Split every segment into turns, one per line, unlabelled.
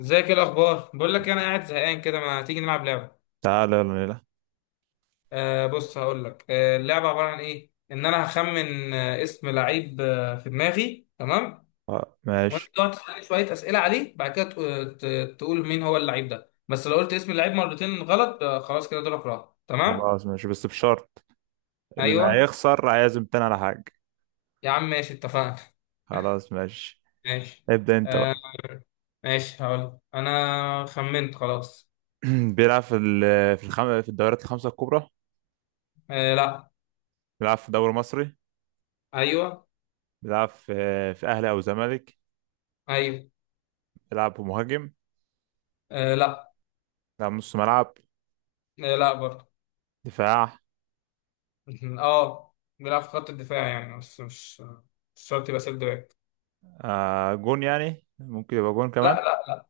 ازيك؟ ايه الاخبار؟ بقول لك انا قاعد زهقان كده، ما تيجي نلعب لعبه؟
تعالى يلا نلعب.
بص هقول لك. اللعبه عباره عن ايه؟ ان انا هخمن اسم لعيب في دماغي، تمام؟
آه،
وانت
ماشي.
تقعد تسالني شويه اسئله عليه، بعد كده تقول مين هو اللعيب ده. بس لو قلت اسم اللعيب مرتين غلط خلاص كده دورك راح، تمام؟
خلاص ماشي بس بشرط. اللي
ايوه.
هيخسر هيعزم تاني على حاجة.
يا عم ماشي، اتفقنا.
خلاص ماشي.
ماشي.
ابدأ انت
آه
بقى.
ماشي، هقول لك. انا خمنت خلاص.
بيلعب في الدوريات الخمسة الكبرى.
آه لا.
بيلعب في دوري مصري.
ايوه.
بيلعب في أهلي أو زمالك.
ايوه.
بيلعب مهاجم.
آه لا.
بيلعب نص ملعب.
آه لا برضه.
دفاع.
اه بيلعب في خط الدفاع يعني، بس مش شرط يبقى سيلد باك.
جون يعني، ممكن يبقى جون كمان.
لا.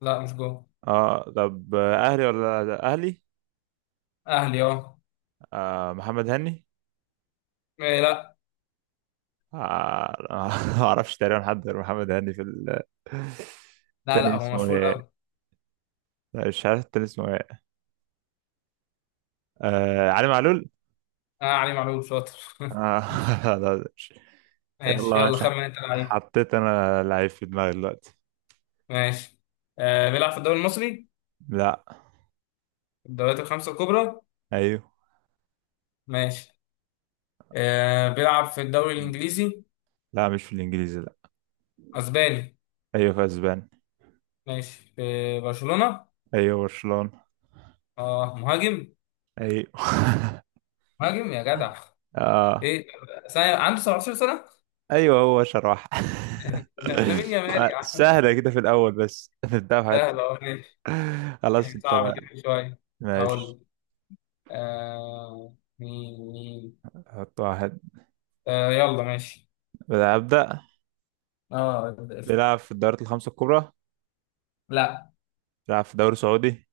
لا مش جوه.
اه طب، أهلي ولا أهلي؟
اهلي، اه.
محمد هني.
إيه لا.
آه ما أعرفش تقريبا حد غير محمد هني.
لا لا
تاني
هو
اسمه
مشهور
ايه؟
قوي.
مش عارف التاني اسمه ايه. علي معلول.
اه علي معلول شاطر.
لا.
ماشي،
يلا
يلا
ماشي.
خمن انت لعيب.
حطيت انا لعيب في دماغي دلوقتي.
ماشي. بيلعب في الدوري المصري؟
لا.
الدوريات الخمسة الكبرى؟
ايوه.
ماشي. بيلعب في الدوري الانجليزي؟
لا مش في الانجليزي، لا.
اسباني؟
ايوه في اسبانيا.
ماشي، في برشلونة.
ايوه برشلونة.
اه مهاجم.
ايوه.
مهاجم يا جدع.
اه.
ايه سنة عنده؟ 17 سنة.
ايوه هو شراح.
لامين يامال
آه،
يا عم.
سهلة كده في الاول بس نبدأ بحاجات.
سهل اهو.
خلاص
يعني
انت،
صعب
لا.
الاسم شوية. هقول
ماشي.
لك. مين مين؟
حط واحد.
يلا ماشي.
ابدأ.
اه الاسم.
بيلعب في الدوريات الخمسة الكبرى.
لا.
بيلعب في دوري سعودي.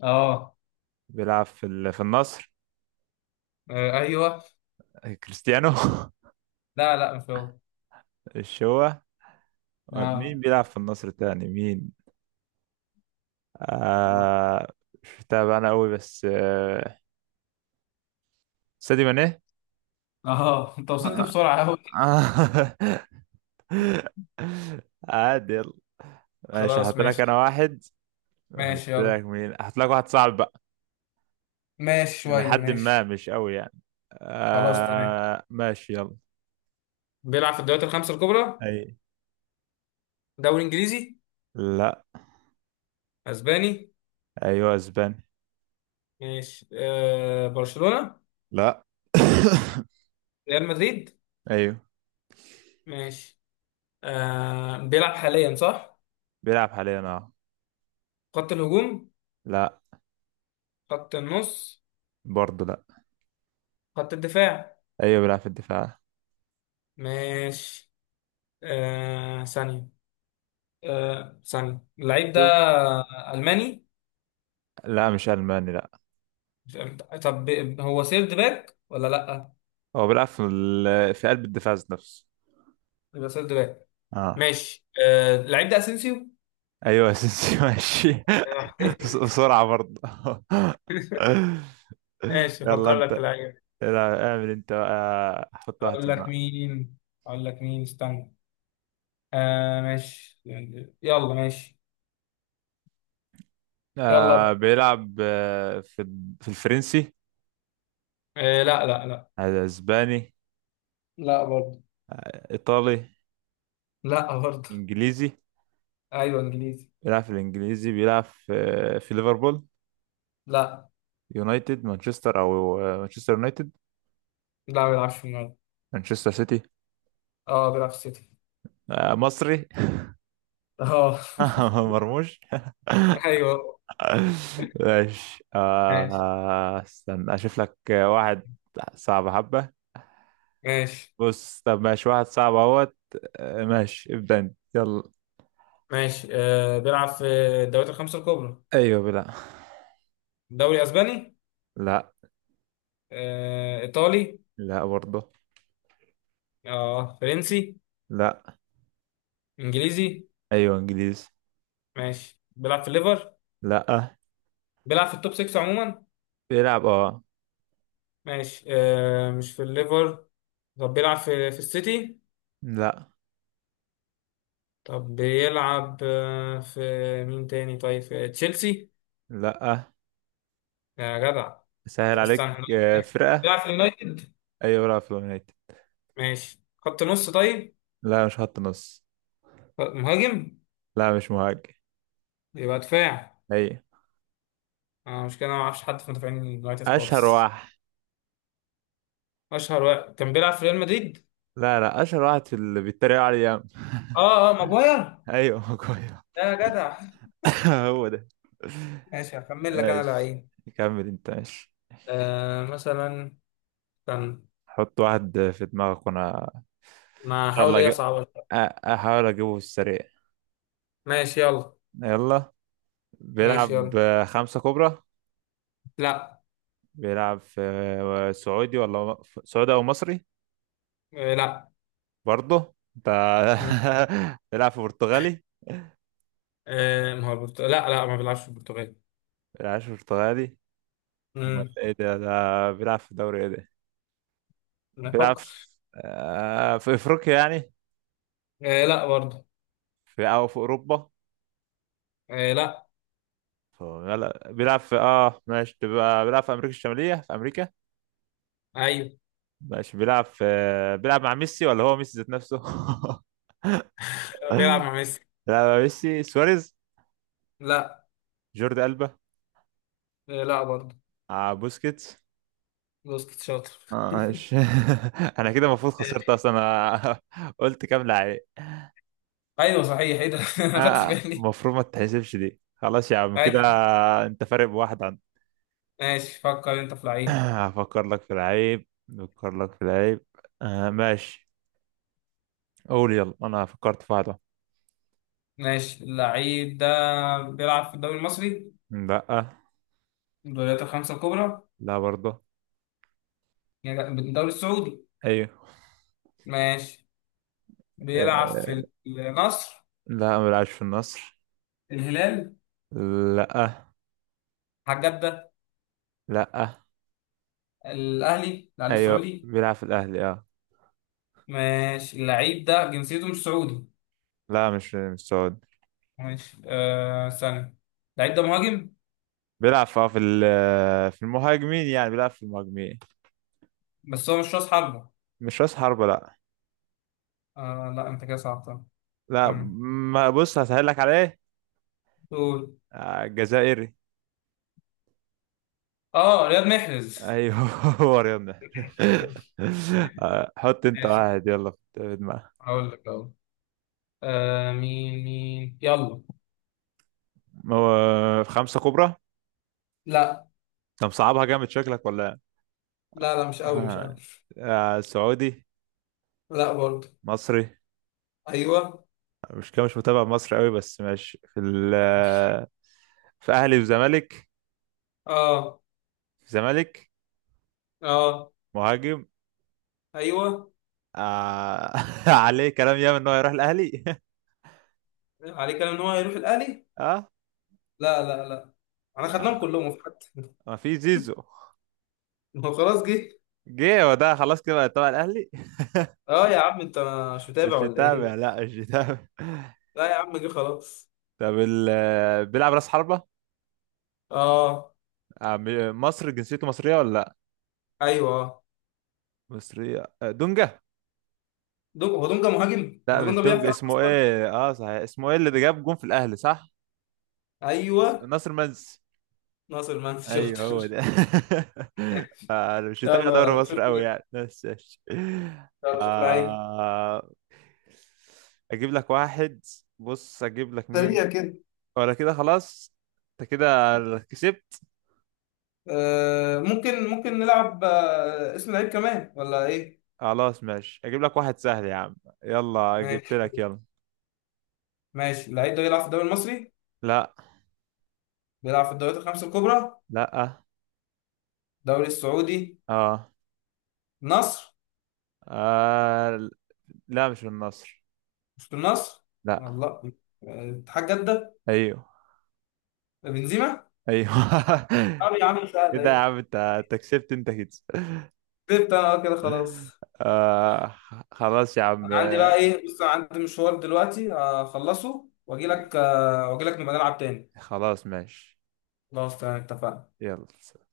اه.
بيلعب في النصر.
آه، ايوه.
كريستيانو
لا لا مش هو.
الشوة. مين
اه.
بيلعب في النصر تاني، مين؟
آه.
آه. مش متابع انا قوي بس. سادي ماني.
اه انت وصلت بسرعة قوي.
آه. عادي يلا. ماشي،
خلاص
هحط لك انا
ماشي.
واحد. احط
ماشي يلا.
لك مين، احط لك واحد صعب بقى.
ماشي شوية
لحد ما
ماشي.
مش قوي يعني.
خلاص تمام.
آه ماشي يلا.
بيلعب في الدوريات الخمسة الكبرى؟
اي.
دوري انجليزي؟
لا.
اسباني؟
ايوه اسباني.
ماشي، برشلونة.
لا.
ريال مدريد.
ايوه.
ماشي. بيلعب حاليا، صح؟
بيلعب حاليا، اه.
خط الهجوم؟
لا.
خط النص؟
برضه. لا
خط الدفاع؟
ايوه، بيلعب في الدفاع.
ماشي. ثانية. ثانية اللعيب ده.
شوف.
ألماني؟
لا مش الماني، لا.
طب، هو سيرد باك ولا لأ؟
هو بيلعب في قلب الدفاع ذات نفسه.
يبقى سيرد باك.
اه.
ماشي. اللعيب ده أسينسيو.
ايوه اسينسيو ماشي.
آه.
بسرعة برضه.
ماشي
يلا
أفكر
انت.
لك في لعيب.
اعمل انت بقى، حط واحد
أقول
في
لك
دماغك.
مين. أقول لك مين، استنى. ماشي. يلا ماشي. يلا.
بيلعب في الفرنسي.
آه لا لا لا.
آه، اسباني؟
لا برضه.
ايطالي؟
لا برضه.
انجليزي؟
أيوه إنجليزي.
بيلعب في الانجليزي، بيلعب في ليفربول.
لا.
يونايتد مانشستر او آه، مانشستر يونايتد.
لا ما بيلعبش في النادي.
مانشستر سيتي.
اه بيلعب في السيتي.
مصري.
اه.
مرموش.
ايوه.
ماشي،
ماشي.
استنى اشوف لك واحد. صعب حبة.
ماشي.
بص طب ماشي، واحد صعب اهوت. آه، ماشي ابدأ انت يلا.
ماشي. بيلعب في الدوريات الخمسة الكبرى؟
ايوه بلا.
دوري اسباني؟
لا.
ايطالي؟
لا برضه.
اه فرنسي؟
لا.
انجليزي؟
ايوه انجليزي.
ماشي، بيلعب في الليفر؟
لا.
بيلعب في التوب 6 عموما؟
بيلعب اه.
ماشي. مش في الليفر. طب بيلعب في السيتي؟
لا
طب بيلعب في، مين تاني طيب؟ في تشيلسي؟
لا.
يا جدع.
سهل عليك،
استنى.
فرقة.
بيلعب في اليونايتد؟
ايوه بيلعب في اليونايتد.
ماشي، خط نص طيب؟
لا مش خط نص.
مهاجم؟
لا مش مهاجم.
يبقى دفاع.
ايوه.
مش كده انا ما اعرفش حد في مدافعين اليونايتد
اشهر
خالص.
واحد.
اشهر واحد. كان بيلعب في ريال مدريد.
لا لا، اشهر واحد في اللي بيتريقوا عليه ياما.
اه اه ماجواير.
ايوه كويس.
لا يا جدع.
هو ده.
ماشي هكمل لك
ايش؟
انا لعيب.
كمل انت، ماشي.
مثلا كان،
حط واحد في دماغك وانا ان
ما
شاء
هحاول ايه
الله
اصعب.
أ- احاول اجيبه في السريع.
ماشي يلا.
يلا.
ماشي
بيلعب.
يلا.
خمسة كبرى.
لا.
بيلعب في. سعودي ولا. سعودي او مصري؟
لا.
برضه انت.
مم.
بيلعب في برتغالي.
ما هو البرتغال، لا ما بيلعبش في البرتغال.
بيلعبش برتغالي.
امم
امال ايه ده بيلعب في دوري ايه، ده؟ بيلعب في.
نفكر.
في افريقيا يعني.
آه لا برضه.
في اوروبا.
آه لا.
لا بيلعب في، ماشي، تبقى بيلعب في امريكا الشمالية، في امريكا.
ايوه
ماشي بيلعب في. بيلعب مع ميسي ولا هو ميسي ذات نفسه؟
بيلعب مع ميسي.
بيلعب مع ميسي، سواريز؟
لا.
جوردي ألبا؟
آه لا برضه.
بوسكيتس؟
بوسكيت شاطر.
آه، ماشي. انا كده المفروض خسرت اصلا انا قلت كام لعيب.
ايوه صحيح، ايه ده؟ ما خدتش
آه،
بالي.
المفروض ما تتحسبش دي، خلاص يا عم كده.
ايوه.
انت فارق بواحد عن.
ماشي فكر انت في لعيب.
هفكر لك في لعيب. هفكر لك في لعيب. آه ماشي. قول يلا، انا فكرت في واحدة.
ماشي، اللعيب ده بيلعب في الدوري المصري؟
لا.
الدوريات الخمسة الكبرى؟
لا برضه.
يعني الدوري السعودي.
ايوه.
ماشي، بيلعب في
آه،
النصر؟
لا، ما بيلعبش في النصر.
الهلال؟
لا.
حاج جدة؟
لا.
الأهلي؟ الأهلي
ايوه
السعودي.
بيلعب في الاهلي اه.
ماشي، اللعيب ده جنسيته مش سعودي.
لا مش سعودي.
ماشي. ثانية. اللعيب ده مهاجم؟
بيلعب في المهاجمين، يعني بيلعب في المهاجمين.
بس هو مش راس حربة.
مش راس حربة، لا.
لا انت كده صعبتها.
لا.
ثانية.
ما بص هسهل لك على ايه.
قول.
الجزائري.
اه رياض محرز.
ايوه. هو رياض محرز. آه، حط انت
ماشي
واحد يلا في دماغك.
هقول لك اهو. مين مين؟ يلا.
هو. في خمسة كبرى.
لا.
طب صعبها جامد شكلك، ولا إيه؟
لا لا مش قوي، مش قوي.
آه. سعودي.
لا برضه.
مصري.
ايوه.
مش كده، مش متابع مصر قوي بس ماشي في ال- آه، في اهلي وزمالك.
اه.
في زمالك.
اه.
مهاجم.
ايوه.
آه. عليه كلام ياما ان هو يروح الاهلي
عليه كلام ان هو هيروح الاهلي؟
اه.
لا. انا خدناهم
آه،
كلهم في حد.
ما في زيزو.
ما هو خلاص جه.
جه هو ده، خلاص كده بقى تبع الاهلي
اه يا عم انت مش متابع
مش
ولا
متابع،
ايه؟
لا مش متابع
لا يا عم جه خلاص.
طب بيلعب راس حربة.
اه.
مصر جنسيته مصرية ولا لا؟
ايوه اه.
مصرية، دونجا.
دونجا؟ هو دونجا مهاجم؟
لا
هو
مش
دونجا بيعرف
دونجا،
يلعب
اسمه
اصلا؟
ايه؟ اه صحيح اسمه ايه اللي ده جاب جون في الاهلي صح؟
ايوه.
ناصر منسي.
ناصر منسي
ايوه
شاطر.
هو ده. انا مش متابع دوري
يلا
مصر
شوف.
قوي يعني بس ماشي.
يلا شوف لعيب.
آه، اجيب لك واحد. بص اجيب لك مين.
سريع كده.
ولا كده خلاص. انت كده. كسبت.
آه، ممكن ممكن نلعب آه، اسم لعيب كمان ولا ايه؟
خلاص ماشي اجيب لك واحد سهل يا عم. يلا جبت
ماشي.
لك يلا.
ماشي، اللعيب ده بيلعب في الدوري المصري؟
لا.
بيلعب في الدوريات الخمسة الكبرى؟
لا.
الدوري السعودي؟
اه.
النصر؟
آه. لا مش من النصر.
مش في النصر؟
لا.
والله. آه، اتحاد جدة.
ايوه.
بنزيما.
ايوه.
اه يا عم سهلة
كده يا
ايه؟
عم، انت كسبت انت كده.
كسبت انا، كده خلاص.
آه. خلاص يا عم
انا عندي
آه،
بقى ايه، بص، أنا عندي مشوار دلوقتي اخلصه واجي لك، واجي لك نبقى نلعب تاني.
خلاص ماشي
خلاص تمام اتفقنا.
يلا.